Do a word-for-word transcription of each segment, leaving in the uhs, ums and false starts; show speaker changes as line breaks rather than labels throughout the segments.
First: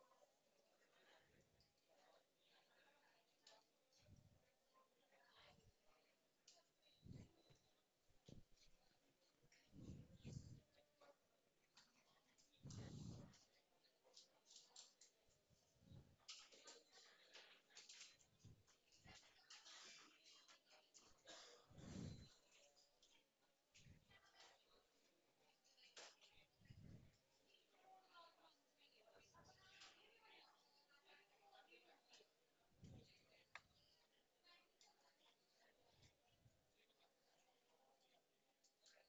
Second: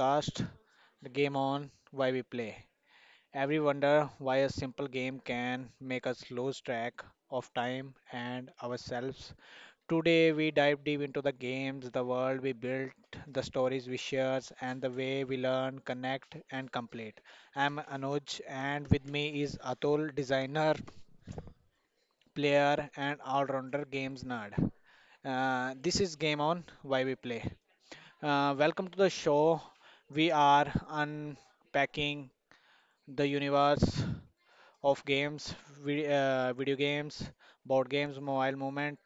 podcast, The Game On Why We Play. Every wonder why a simple game can make us lose track of time and ourselves. Today we dive deep into the games, the world we built, the stories we share, and the way we learn, connect, and complete. I'm Anuj, and with me is Atul, designer, player, and all-rounder games nerd. Uh, this is Game On Why We Play. Uh, welcome to the show. We are unpacking the universe of games, vi- uh, video games, board games, mobile movement,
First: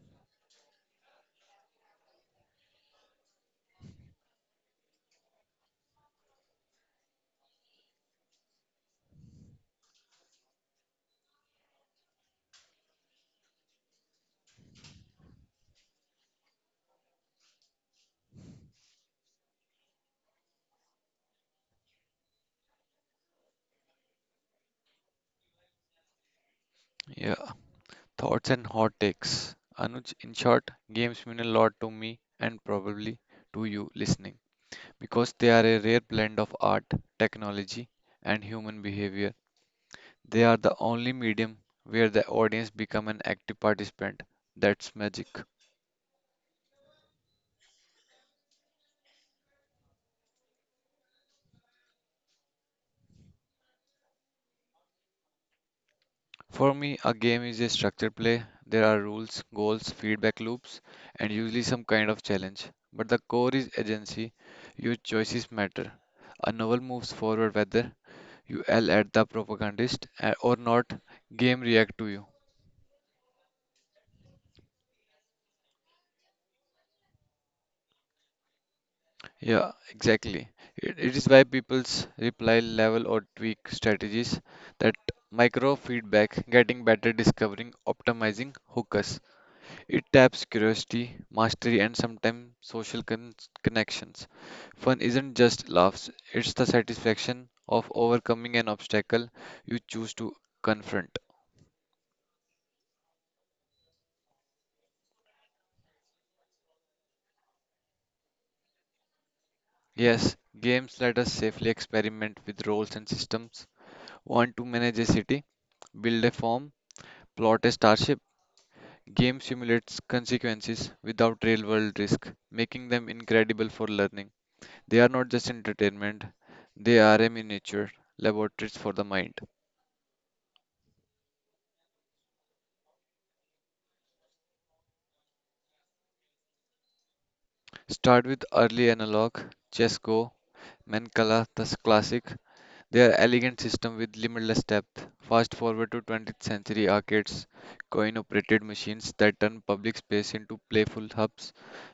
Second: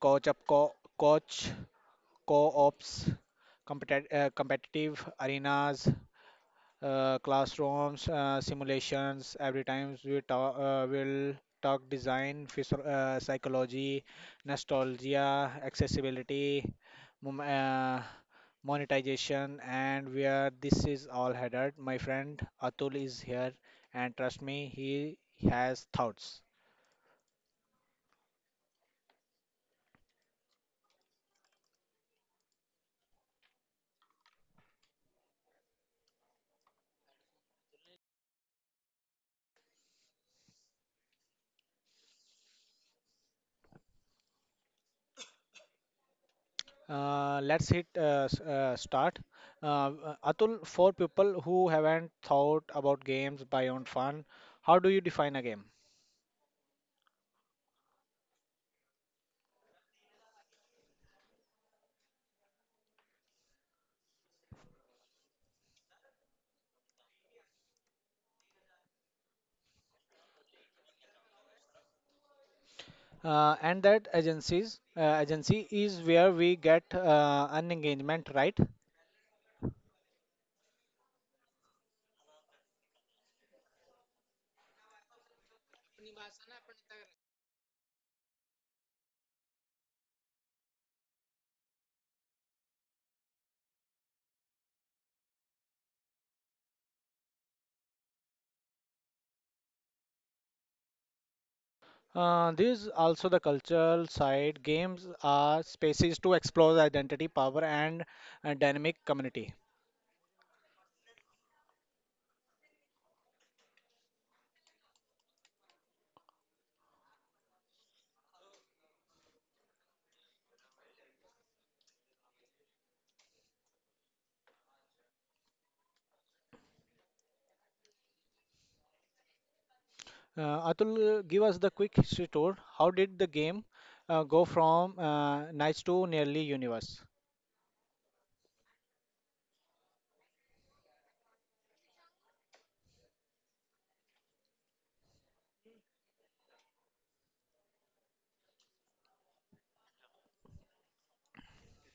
coach up co- coach, co-ops, competi- uh, competitive arenas, uh, classrooms, uh, simulations. Every time we talk, uh, we'll talk design, physio- uh, psychology, nostalgia, accessibility, mom- uh, monetization, and where this is all headed. My friend Atul is here, and trust me, he has thoughts.
Yeah, thoughts and hot takes. Anuj, in short, games mean a lot to me and probably to you listening because they are a rare blend of art, technology, and human behavior. They are the only medium where the audience become an active participant. That's magic.
Uh, let's hit uh, s- uh, start. Uh, Atul, for people who haven't thought about games beyond fun, how do you define a game?
For me, a game is a structured play. There are rules, goals, feedback loops, and usually some kind of challenge. But the core is agency. Your choices matter. A novel moves forward whether you yell at the propagandist uh, or not. Game react to you.
Uh, and that agencies uh, agency is where we get uh, an engagement, right?
Yeah, exactly. It, it is why people's reply level or tweak strategies that micro feedback, getting better, discovering, optimizing, hookers. It taps curiosity, mastery, and sometimes social con- connections. Fun isn't just laughs, it's the satisfaction of overcoming an obstacle you choose to confront.
Uh, there's also the cultural side. Games are spaces to explore the identity, power, and uh, dynamic community.
Yes, games let us safely experiment with roles and systems. Want to manage a city? Build a farm? Plot a starship? Game simulates consequences without real world risk, making them incredible for learning. They are not just entertainment, they are a miniature laboratories for the mind.
Uh, Atul, uh, give us the quick history tour. How did the game uh, go from uh, nice to nearly universe?
Start with early analog, Chessco, Mancala, the classic. Their elegant system with limitless depth. Fast forward to twentieth century arcades, coin-operated machines that turn public space into playful hubs.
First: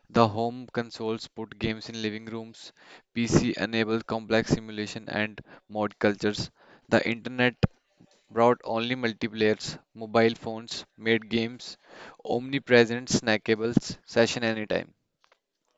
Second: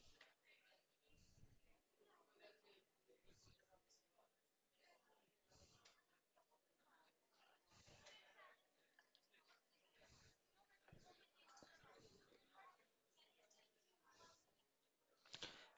The home consoles put games in living rooms. P C enabled complex simulation and mod cultures. The internet brought only multiplayers. Mobile phones made games omnipresent, snackables, session anytime.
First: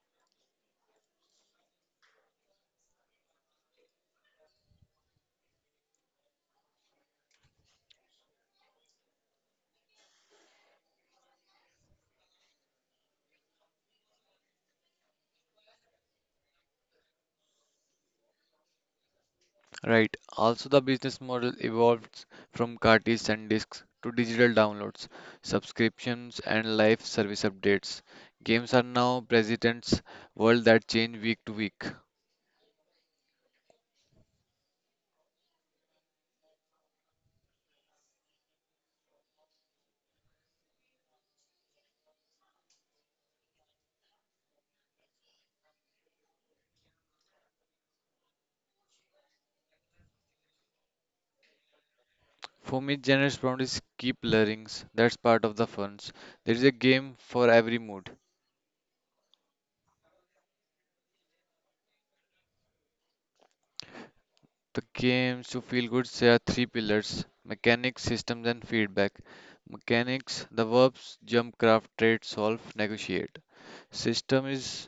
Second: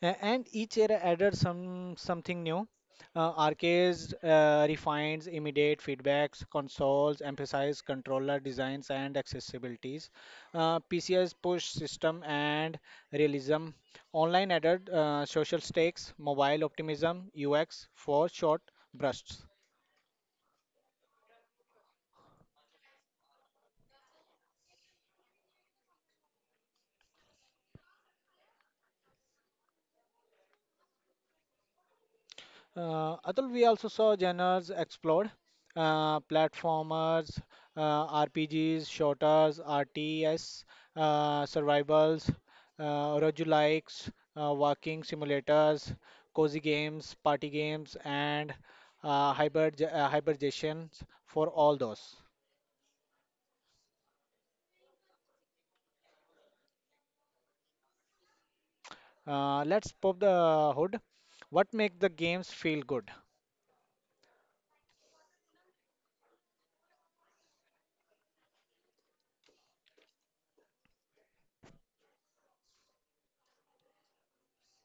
A- and each era added some something new. Uh, arcades uh, refines immediate feedbacks, consoles emphasize controller designs and accessibilities. Uh, P C I's push system and realism. Online added uh, social stakes, mobile optimism, U X for short bursts.
Right. Also, the business model evolved from cartridges and discs to digital downloads, subscriptions, and live service updates. Games are now presidents world that change week to week.
Uh, Atul, we also saw genres explode: uh, platformers, uh, R P Gs, shooters, R T S, uh, survivals, uh, roguelikes, you likes, uh, walking simulators, cozy games, party games, and uh, hybrid uh, hibernations for all those.
For me, genre boundaries keep blurring. That's part of the fun. There is a game for every mood.
Uh, let's pop the hood. What makes the games feel good?
The games to feel good there are three pillars: mechanics, systems, and feedback. Mechanics: the verbs jump, craft, trade, solve, negotiate. System is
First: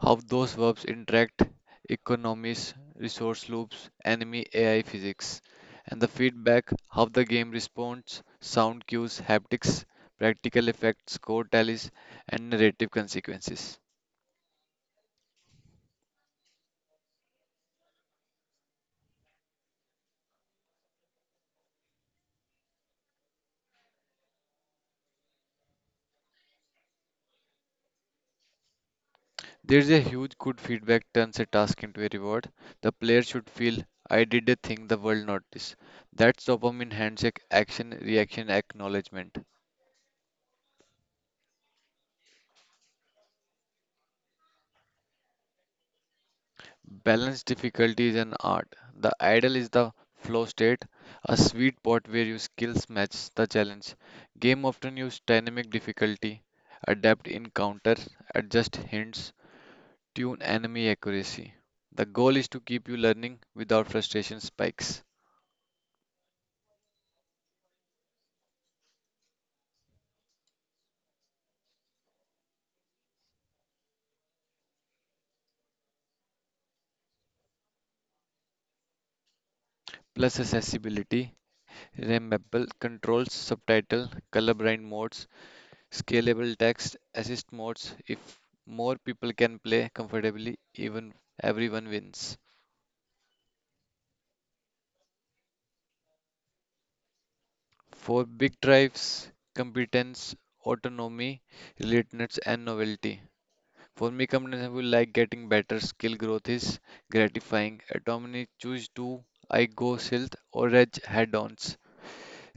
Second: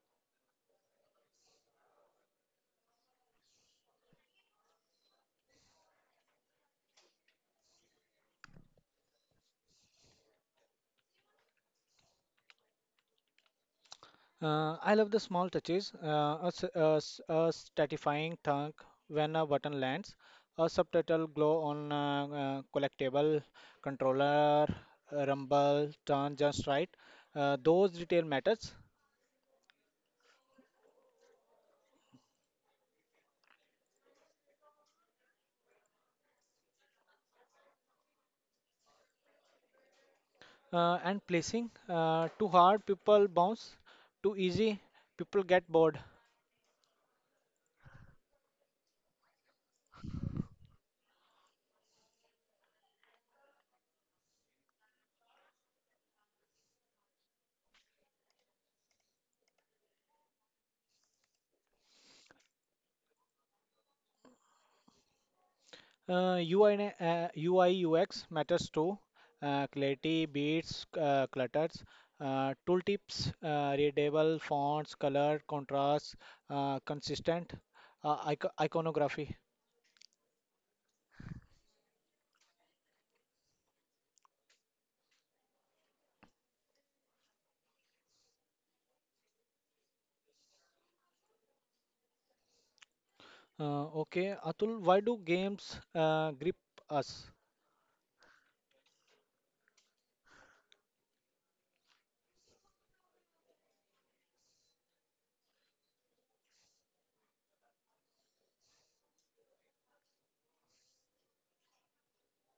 how those verbs interact, economies, resource loops, enemy A I physics, and the feedback, how the game responds, sound cues, haptics, practical effects, score tallies, and narrative consequences.
Uh, I love the small touches, uh, a, s- a s- a stratifying thunk when a button lands, a subtitle glow on a, uh collectible controller, a rumble, turn just right. Uh, those detail matters.
There is a huge good feedback turns a task into a reward. The player should feel, I did a thing the world noticed. That's dopamine handshake action reaction acknowledgement.
Uh, and placing uh, too hard, people bounce. Too easy, people get bored.
Balance difficulty is an art. The ideal is the flow state, a sweet spot where your skills match the challenge. Game often use dynamic difficulty, adapt encounter, adjust hints, tune enemy accuracy. The goal is to keep you learning without frustration spikes.
Uh, U I and uh, U I U X matters too. Uh, clarity, beats, uh, clutters, uh, tooltips, uh, readable fonts, color, contrast, uh, consistent uh, ico iconography.
Plus accessibility, remappable controls, subtitle, colorblind modes, scalable text, assist modes. If more people can play comfortably, even everyone wins.
Uh, okay, Atul, why do games uh, grip us?
For big drives, competence, autonomy, relatedness, and novelty. For me, competence I will like getting better. Skill growth is gratifying. Autonomy choose to I go stealth or edge head-ons.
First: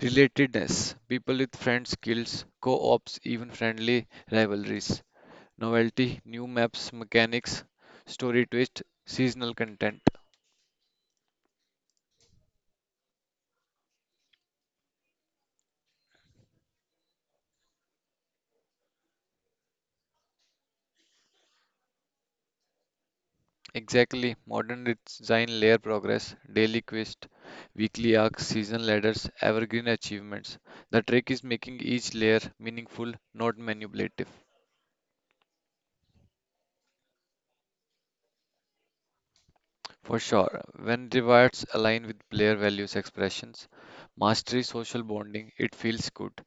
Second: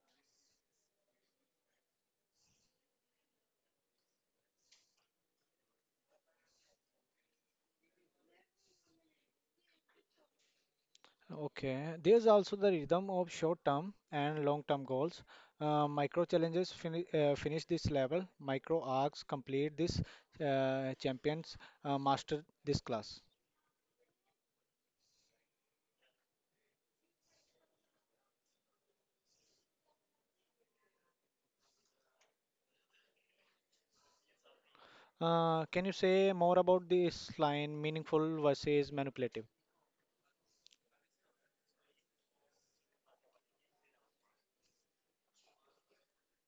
Relatedness, people with friend skills, co-ops, even friendly rivalries. Novelty, new maps, mechanics, story twist, seasonal content.
Okay, there's also the rhythm of short-term and long-term goals. Uh, micro challenges fini uh, finish this level, micro arcs complete this, uh, champions uh, master this class.
Exactly, modern design layer progress, daily quest, weekly arcs, season ladders, evergreen achievements. The trick is making each layer meaningful, not manipulative.
Uh, can you say more about this line, meaningful versus manipulative?
For sure, when rewards align with player values expressions, mastery social bonding, it feels good.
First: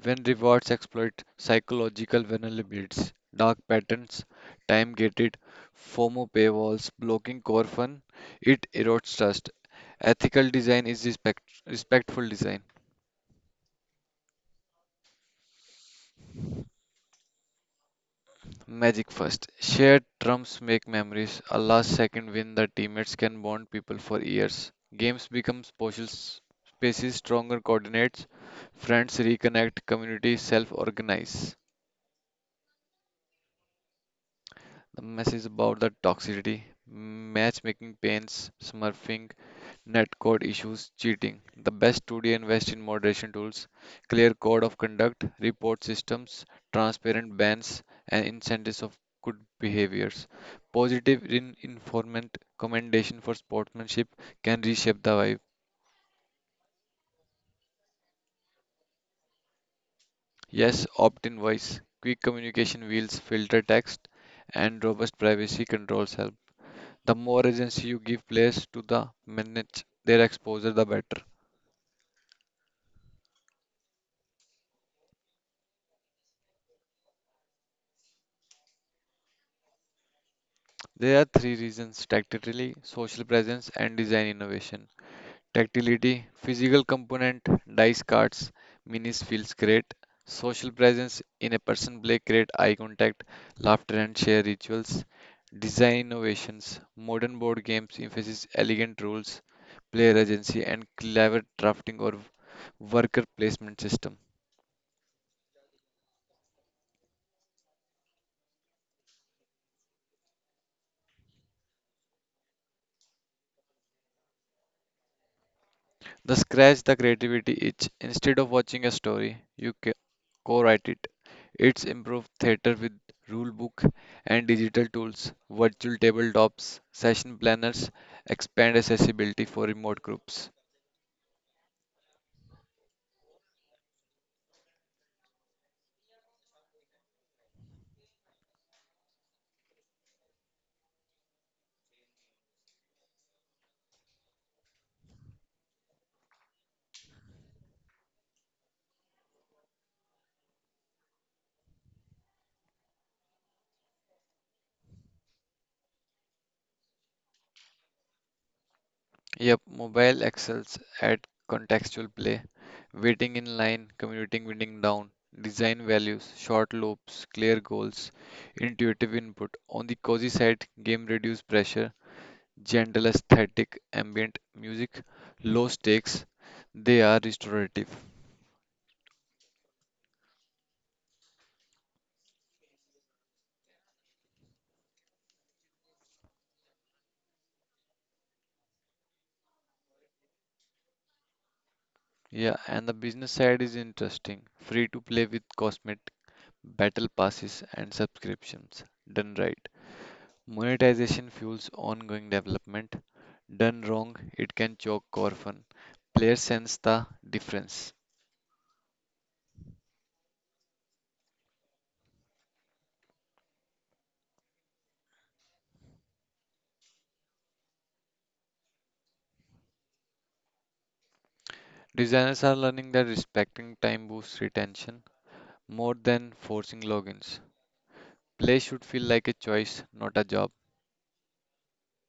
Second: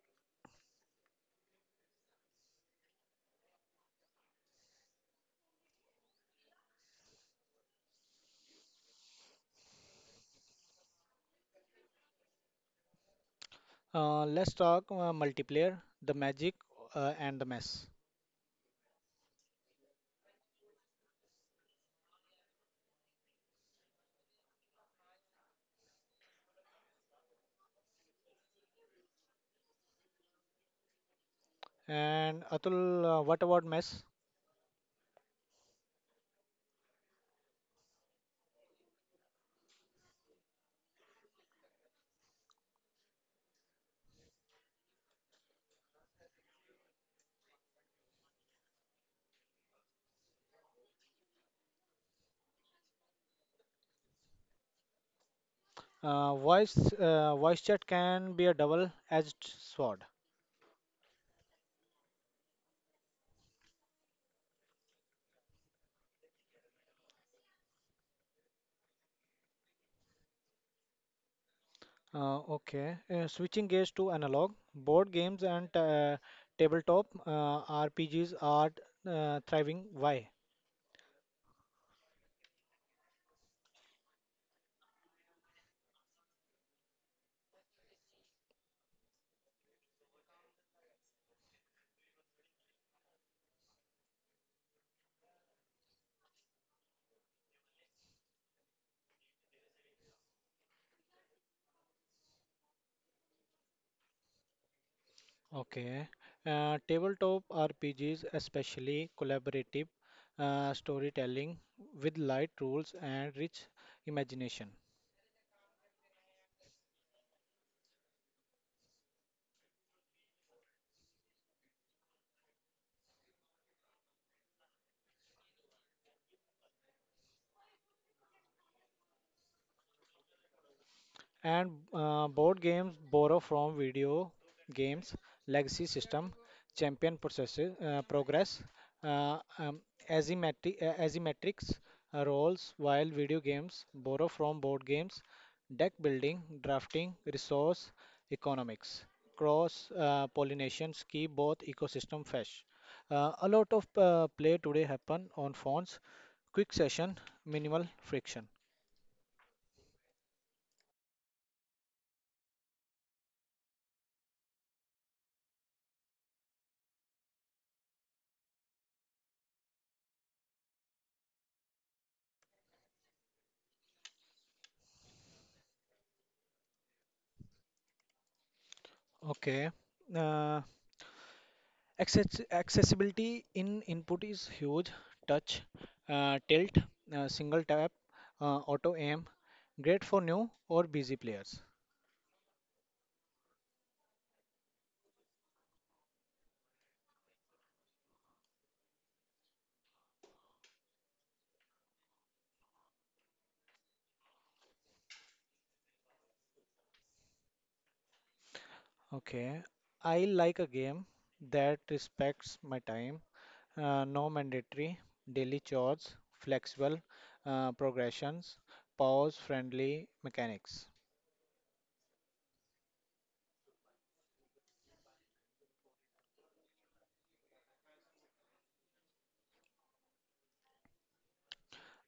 When rewards exploit psychological vulnerabilities, dark patterns, time gated, FOMO paywalls, blocking core fun, it erodes trust. Ethical design is respect- respectful design.
Uh, let's talk uh, multiplayer, the magic, uh, and the mess.
Magic first. Shared trumps make memories. A last second win that teammates can bond people for years. Games become social s- spaces, stronger coordinates. Friends reconnect, communities self organize.
And Atul, uh, what about mess?
The message about the toxicity, matchmaking pains, smurfing, netcode issues, cheating. The best to invest in moderation tools, clear code of conduct, report systems, transparent bans, and incentives of good behaviors. Positive in informant commendation for sportsmanship can reshape the vibe.
Uh, voice uh, voice chat can be a double-edged sword.
Yes, opt-in voice, quick communication wheels, filter text, and robust privacy controls help. The more agency you give players to the manage their exposure, the better.
Uh, okay, uh, switching gears to analog, board games and uh, tabletop uh, R P Gs are uh, thriving. Why?
There are three reasons tactility, social presence, and design innovation. Tactility, physical component, dice cards, minis feels great. Social presence in a person play create eye contact, laughter, and share rituals. Design innovations, modern board games emphasize elegant rules, player agency, and clever drafting or worker placement system.
Okay. Uh, tabletop R P Gs, especially collaborative uh, storytelling with light rules and rich imagination.
The scratch the creativity itch. Instead of watching a story, you ca- co-write it. It's improved theater with rule book and digital tools, virtual tabletops, session planners, expand accessibility for remote groups.
And uh, board games borrow from video games, legacy system, champion processes, uh, progress, uh, um, asymmetri- uh, asymmetrics uh, roles, while video games borrow from board games, deck building, drafting, resource economics. Cross uh, pollinations keep both ecosystem fresh. Uh, a lot of uh, play today happen on phones. Quick session, minimal friction.
Yep, mobile excels at contextual play, waiting in line, commuting winning down, design values, short loops, clear goals, intuitive input. On the cozy side, game reduce pressure gentle aesthetic, ambient music, low stakes, they are restorative.
Okay. Uh, Access accessibility in input is huge. Touch, uh, tilt, uh, single tap, uh, auto aim. Great for new or busy players.
Yeah, and the business side is interesting. Free to play with cosmetic battle passes and subscriptions. Done right. Monetization fuels ongoing development. Done wrong, it can choke core fun. Players sense the difference.
Okay, I like a game that respects my time. Uh, no mandatory daily chores, flexible uh, progressions, pause-friendly mechanics.
Designers are learning that respecting time boosts retention more than forcing logins. Play should feel like a choice, not a job.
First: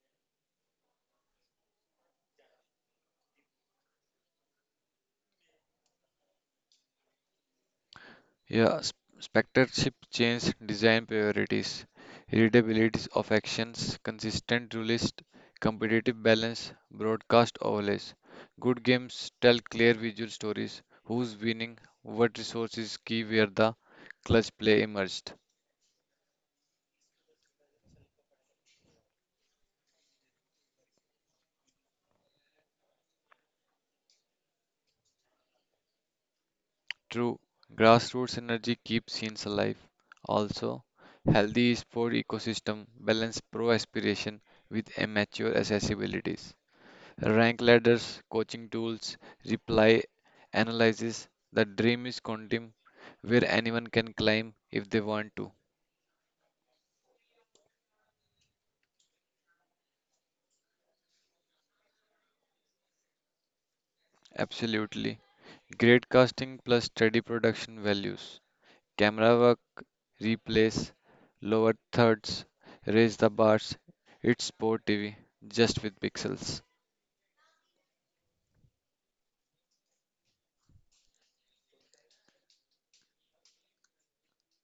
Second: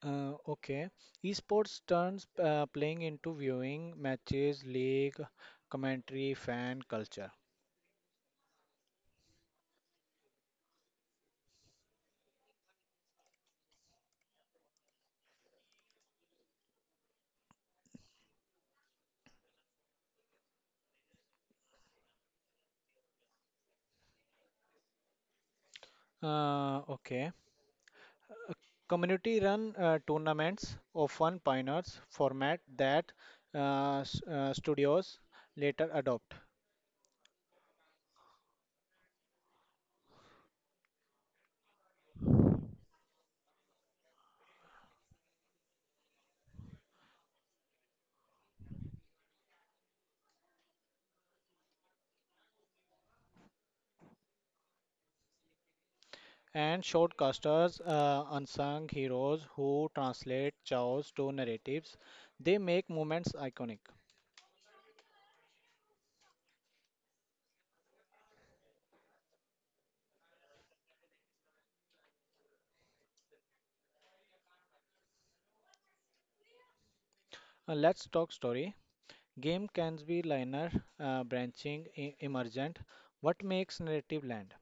Uh, okay, esports turns uh, playing into viewing matches, league, commentary, fan culture.
Yeah, s- spectatorship changed design priorities, readability of actions, consistent rule list, competitive balance, broadcast overlays. Good games tell clear visual stories, who's winning, what resources key where the clutch play emerged.
Uh, okay. Community run uh, tournaments often pioneers format that uh, s- uh, studios later adopt.
True, grassroots energy keeps scenes alive. Also, healthy sport ecosystem balance pro aspiration with amateur accessibilities. Rank ladders, coaching tools, reply analysis. The dream is content where anyone can climb if they want to.
And shortcasters, uh, unsung heroes who translate chaos to narratives, they make moments iconic.
Absolutely. Great casting plus steady production values. Camera work, replays, lower thirds, raise the bars. It's sport T V, just with pixels.
Uh, let's talk story. Game can be linear, uh, branching, e- emergent. What makes narrative land?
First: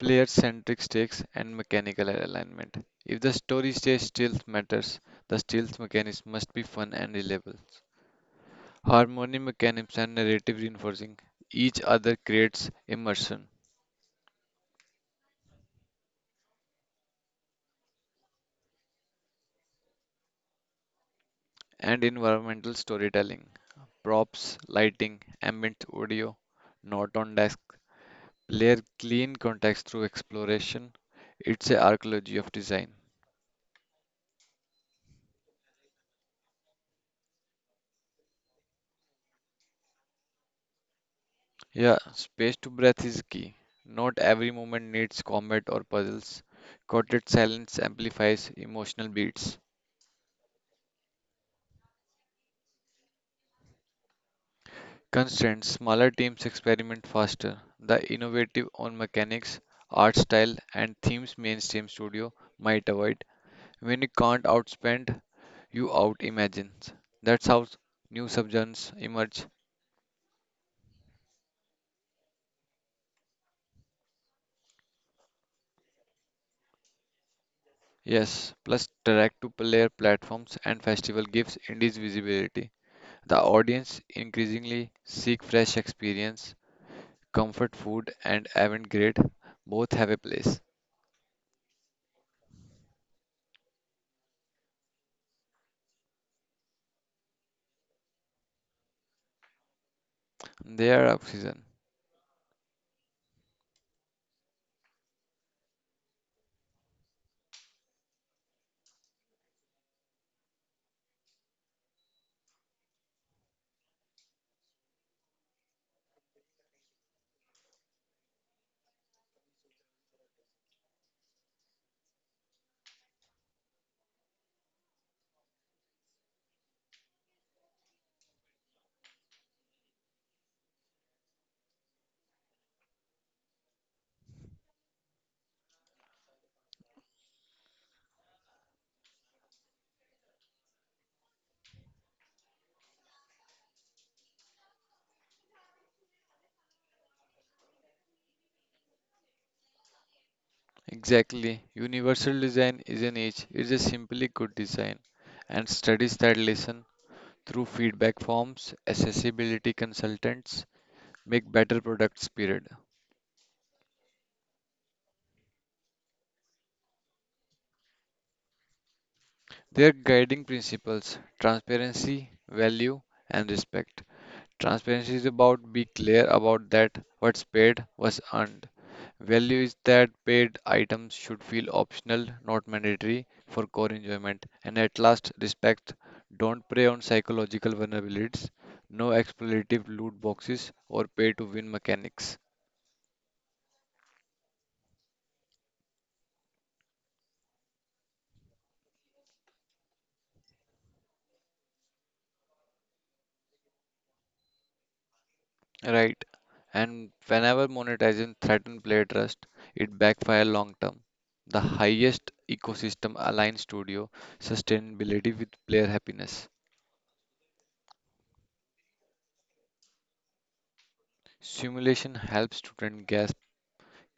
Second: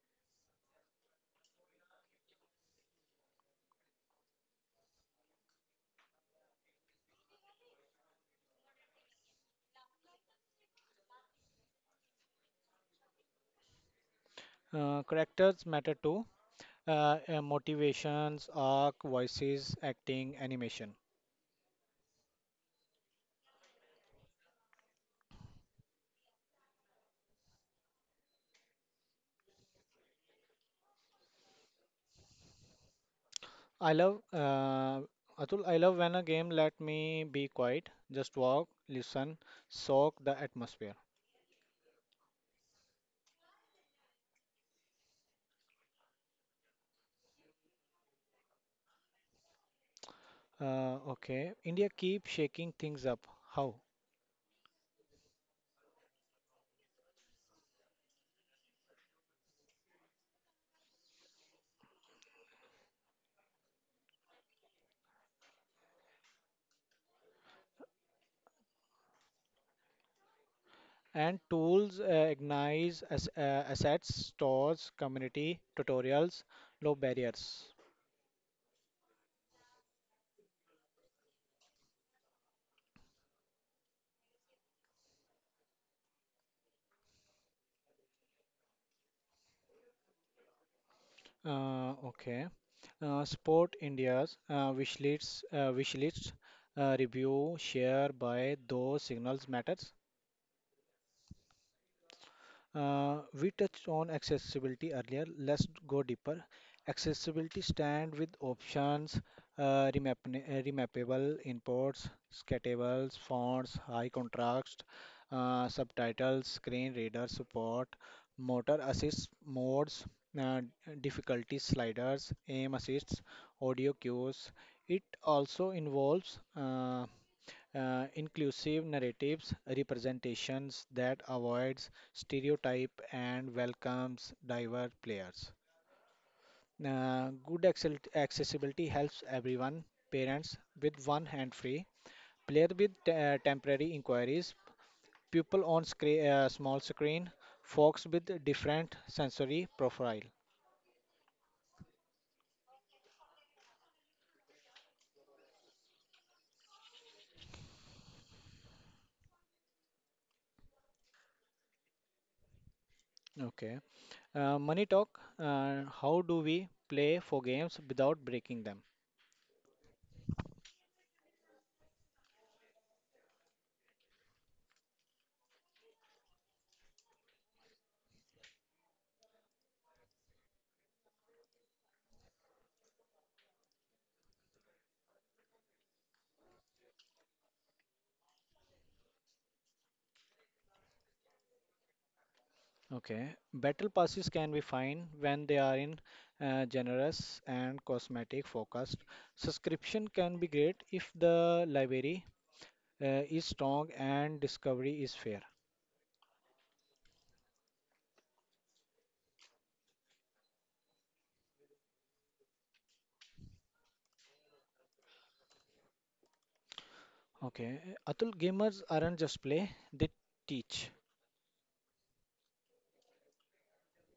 Player centric stakes and mechanical alignment. If the story stays stealth matters, the stealth mechanism must be fun and reliable. Harmony mechanisms and narrative reinforcing each other creates immersion
Uh, characters matter too. Uh, uh, motivations, arc, voices, acting, animation.
and environmental storytelling. Props, lighting, ambient audio, not on desk, layer clean context through exploration. It's a archaeology of design.
I love uh, Atul, I love when a game let me be quiet, just walk, listen, soak the atmosphere.
Yeah, space to breath is key. Not every moment needs combat or puzzles. Quartet silence amplifies emotional beats.
Uh, okay, India keep shaking things up. How?
Constant, smaller teams experiment faster. The innovative on mechanics, art style, and themes mainstream studio might avoid. When you can't outspend, you out imagine. That's how new subgenres emerge.
And tools uh, ignite as, uh, assets, stores, community, tutorials, low barriers.
Yes, plus direct to player platforms and festival gives indies visibility. The audience increasingly seek fresh experience, comfort food and avant-garde both have a place.
Uh, okay, uh, support India's uh, wish lists, uh, wish lists, uh, review, share, buy, those signals matters.
They are oxygen.
Uh, we touched on accessibility earlier. Let's go deeper. Accessibility stand with options, uh, remap uh, remappable imports, scatables, fonts, high contrast, uh, subtitles, screen reader support, motor assist modes, uh, difficulty sliders, aim assists, audio cues. It also involves uh, uh, inclusive narratives representations that avoids stereotype and welcomes diverse players. Uh, good accel- accessibility helps everyone, parents with one hand free, player with uh, temporary inquiries, People on screen, uh, small screen, folks with different sensory profile.
Exactly. Universal design is an age. It's a simply good design. And studies that listen through feedback forms, accessibility consultants make better products period.
Okay. Uh, money talk. Uh, how do we play for games without breaking them?
Their guiding principles, transparency, value, and respect. Transparency is about be clear about that what's paid was earned. Value is that paid items should feel optional, not mandatory for core enjoyment. And at last, respect. Don't prey on psychological vulnerabilities. No exploitative loot boxes or pay to win mechanics.
Okay, battle passes can be fine when they are in uh, generous and cosmetic focused. Subscription can be great if the library uh, is strong and discovery is fair.
Right. And whenever monetization threatens player trust, it backfires long term. The highest ecosystem aligned studio sustainability with player happiness.
Okay, Atul, gamers aren't just play, they teach.
Simulation helps students grasp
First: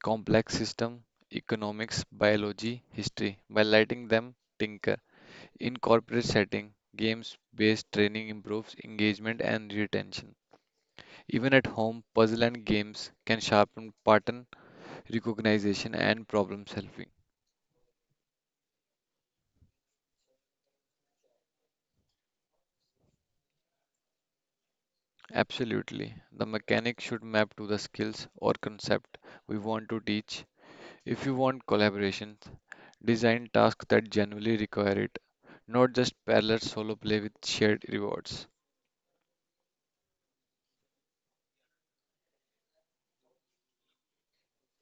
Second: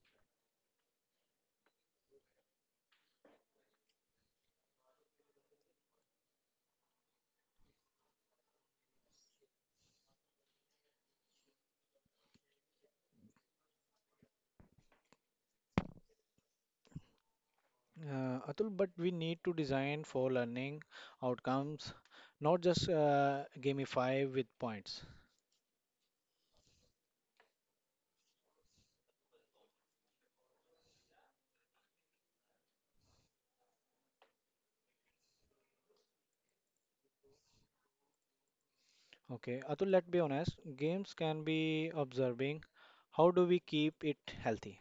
complex systems, economics, biology, history by letting them tinker. In corporate setting, games-based training improves engagement and retention. Even at home, puzzle and games can sharpen pattern recognition and problem solving.
Uh, Atul, but we need to design for learning outcomes, not just uh, gamify with points.
Absolutely. The mechanic should map to the skills or concept we want to teach. If you want collaborations, design tasks that genuinely require it, not just parallel solo play with shared rewards.
Okay, Atul, let's be honest, games can be observing. How do we keep it healthy?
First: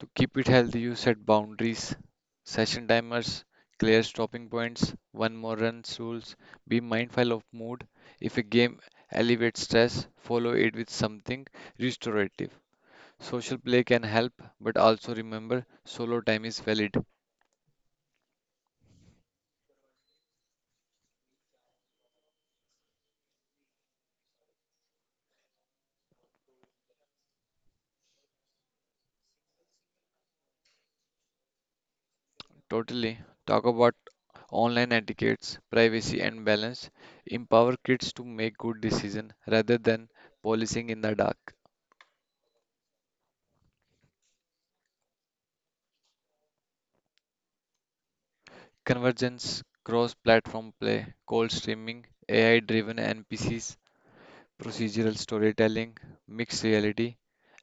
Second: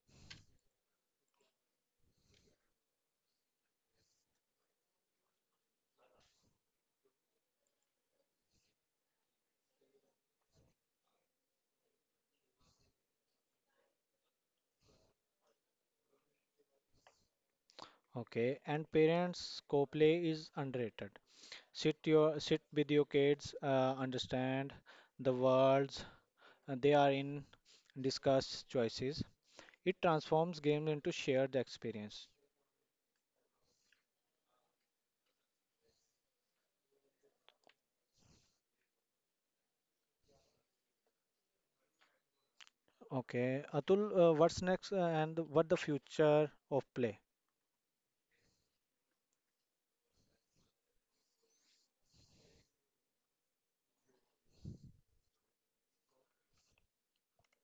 To keep it healthy, you set boundaries, session timers, clear stopping points, one more runs rules. Be mindful of mood. If a game elevates stress, follow it with something restorative. Social play can help, but also remember solo time is valid.
Okay, and parents co-play is underrated. Sit your sit with your kids, uh, understand the worlds uh, they are in, discuss choices. It transforms games into shared experience.
Totally. Talk about online etiquettes, privacy and balance. Empower kids to make good decisions rather than policing in the dark.
Okay, Atul, uh, what's next uh, and what the future of play?
Convergence, cross-platform play, cold streaming, A I-driven N P Cs, procedural storytelling, mixed reality.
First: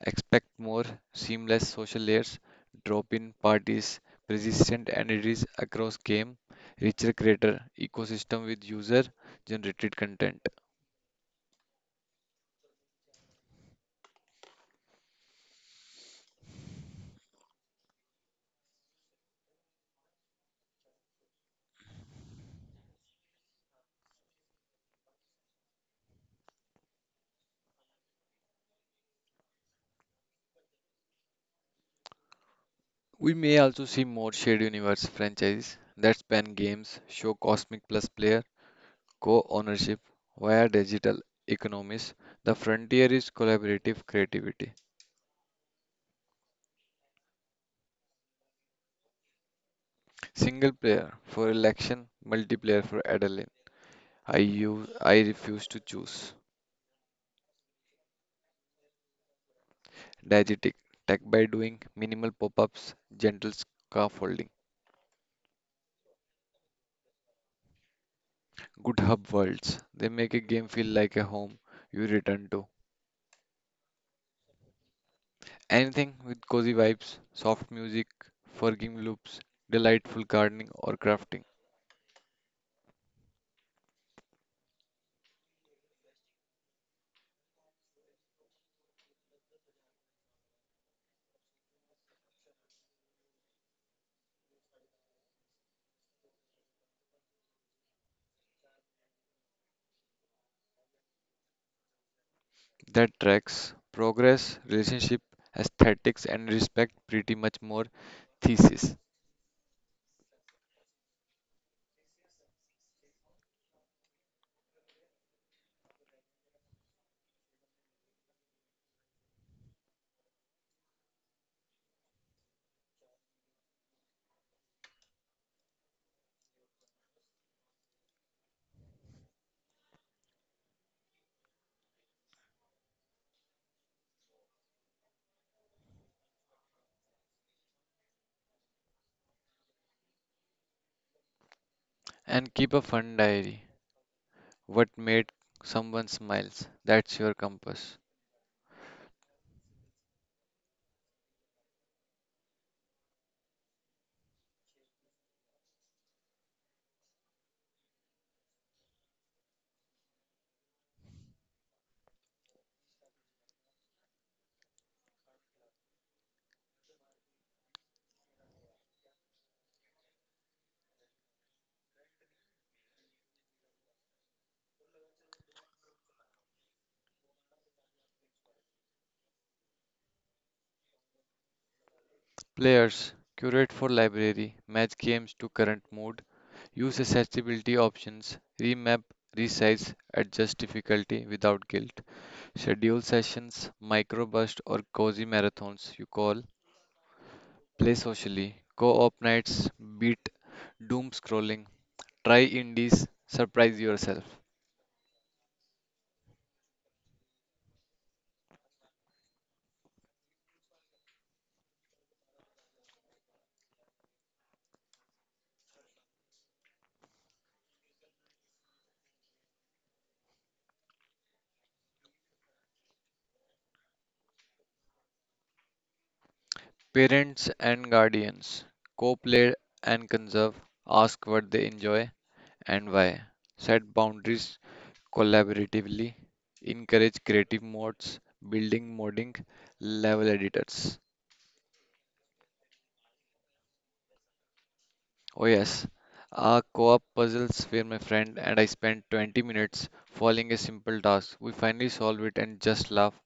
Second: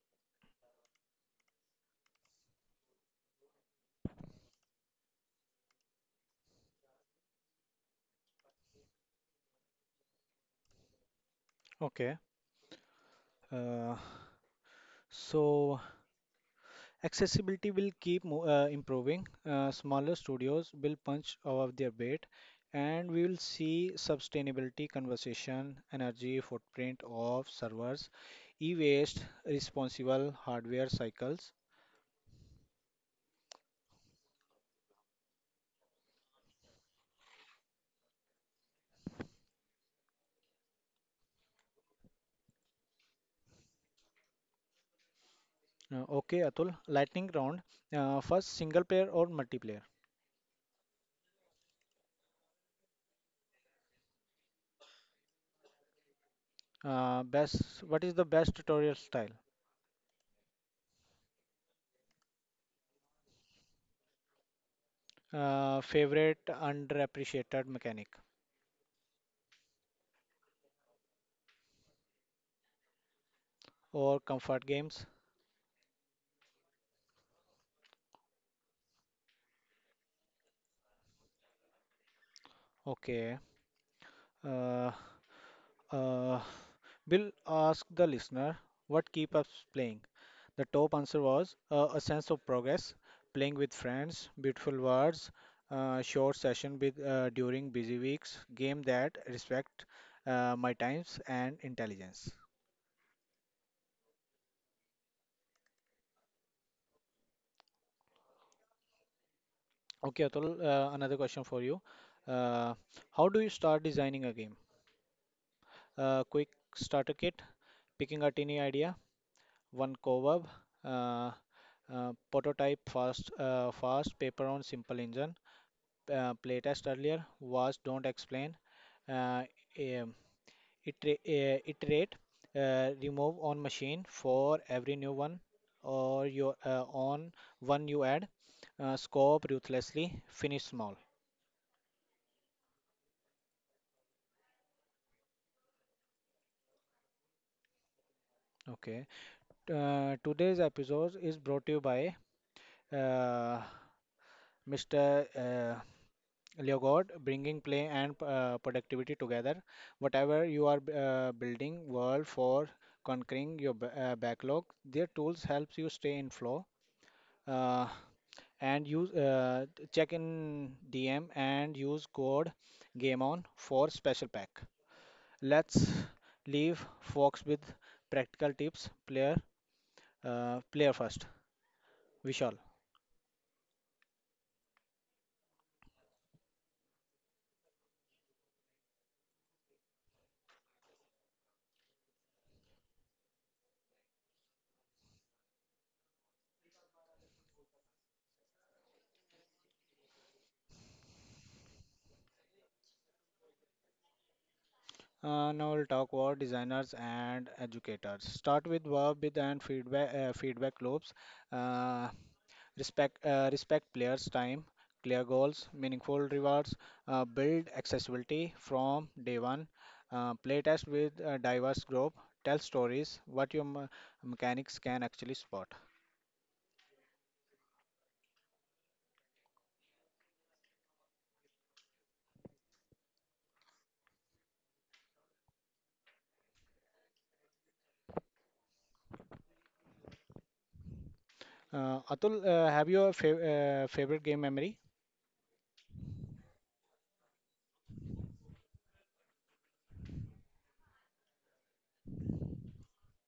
Expect more seamless social layers, drop-in parties, persistent entities across game, richer creator ecosystem with user-generated content.
Okay, uh, so Accessibility will keep mo- uh, improving. Uh, smaller studios will punch above their weight, and we will see sustainability conversation, energy footprint of servers, e-waste, responsible hardware cycles.
We may also see more shared universe franchises that span games, show cosmic plus player, co ownership via digital economies. The frontier is collaborative creativity.
Uh, okay, Atul. Lightning round. Uh, first, single player or multiplayer?
Single player for election, multiplayer for adrenaline. I use, I refuse to choose.
Uh, best. What is the best tutorial style?
Diegetic tech by doing, minimal pop ups, gentle scaffolding.
Uh, favorite underappreciated mechanic
Good hub worlds. They make a game feel like a home you return to.
or comfort games?
Anything with cozy vibes, soft music, forgiving loops, delightful gardening or crafting.
Okay. Uh, uh, We'll ask the listener what keep us playing. The top answer was uh, a sense of progress, playing with friends, beautiful words, uh, short session with uh, during busy weeks, game that respect uh, my times and intelligence.
That tracks progress, relationship, aesthetics, and respect pretty much more thesis.
Okay, Atul, uh, another question for you. Uh, how do you start designing a game? Uh, quick starter kit, picking a tiny idea, one co-op, uh, uh, prototype, fast, uh, fast paper on simple engine uh, playtest earlier was don't explain, uh, um, itera- uh, iterate, uh, remove on machine for every new one or your uh, on one you add, uh, scope ruthlessly, finish small.
And keep a fun diary. What made someone smiles? That's your compass.
Okay. Uh, today's episode is brought to you by uh, Mister Leo God, bringing play and uh, productivity together. Whatever you are uh, building, world for conquering your ba- uh, backlog, their tools helps you stay in flow. Uh, and use uh, check in D M and use code game on for special pack. Let's leave Fox with practical tips. Player, uh, player first. Vishal.
Players, curate for library, match games to current mood, use accessibility options, remap, resize, adjust difficulty without guilt. Schedule sessions, microburst or cozy marathons you call, play socially, co-op nights, beat doom scrolling, try indies, surprise yourself.
Uh, now we'll talk about designers and educators. Start with verb with and feedback uh, feedback loops. Uh, respect uh, Respect players' time, clear goals, meaningful rewards, uh, build accessibility from day one. Uh, play test with a diverse group. Tell stories what your me- mechanics can actually spot.
Parents and guardians, co-play and conserve, ask what they enjoy and why. Set boundaries collaboratively, encourage creative modes, building modding, level editors.
Uh, Atul, uh, have your fav uh, favorite game memory?
Oh yes, our co-op puzzles where my friend and I spent twenty minutes following a simple task. We finally solve it and just laugh.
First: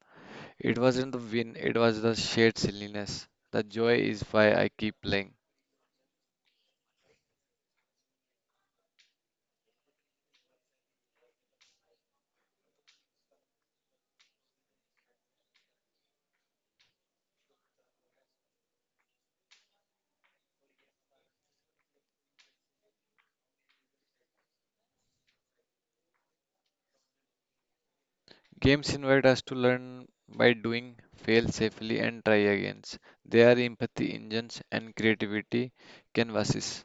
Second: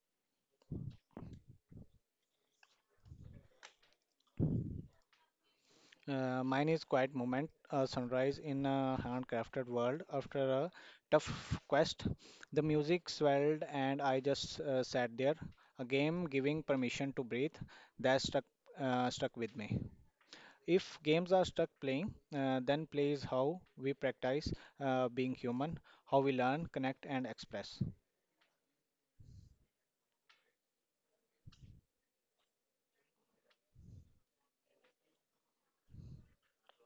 It wasn't the win, it was the shared silliness. The joy is why I keep playing.
Uh, mine is quiet moment, a sunrise in a handcrafted world. After a tough quest, the music swelled and I just uh, sat there, a game giving permission to breathe. That stuck, uh, stuck with me. If games are stuck playing, uh, then play is how we practice uh, being human, how we learn, connect, and express.
Games invite us to learn by doing, fail safely and try again. They are empathy engines and creativity canvases.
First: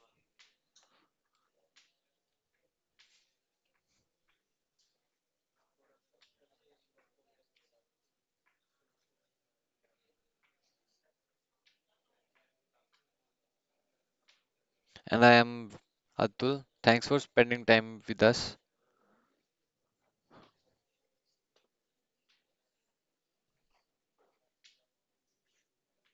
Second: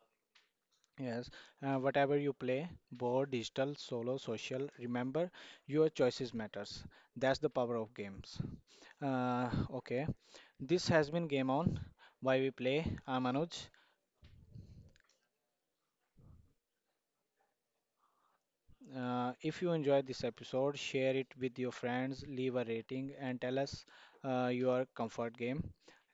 Yes, uh, whatever you play, board, digital, solo, social, remember your choices matters. That's the power of games. Uh, okay, this has been Game On, why we play. I'm Anuj.
And I am Atul. Thanks for spending time with us.
Uh, if you enjoyed this episode, share it with your friends, leave a rating, and tell us uh, your comfort game.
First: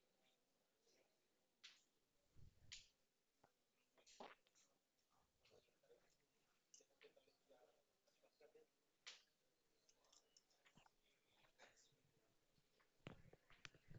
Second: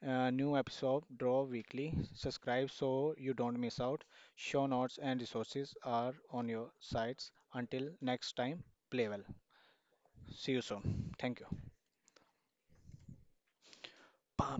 Uh, new episode draw weekly. Subscribe so you don't miss out. Show notes and resources are on your sites. Until next time, play well. See you soon. Thank you. Bam.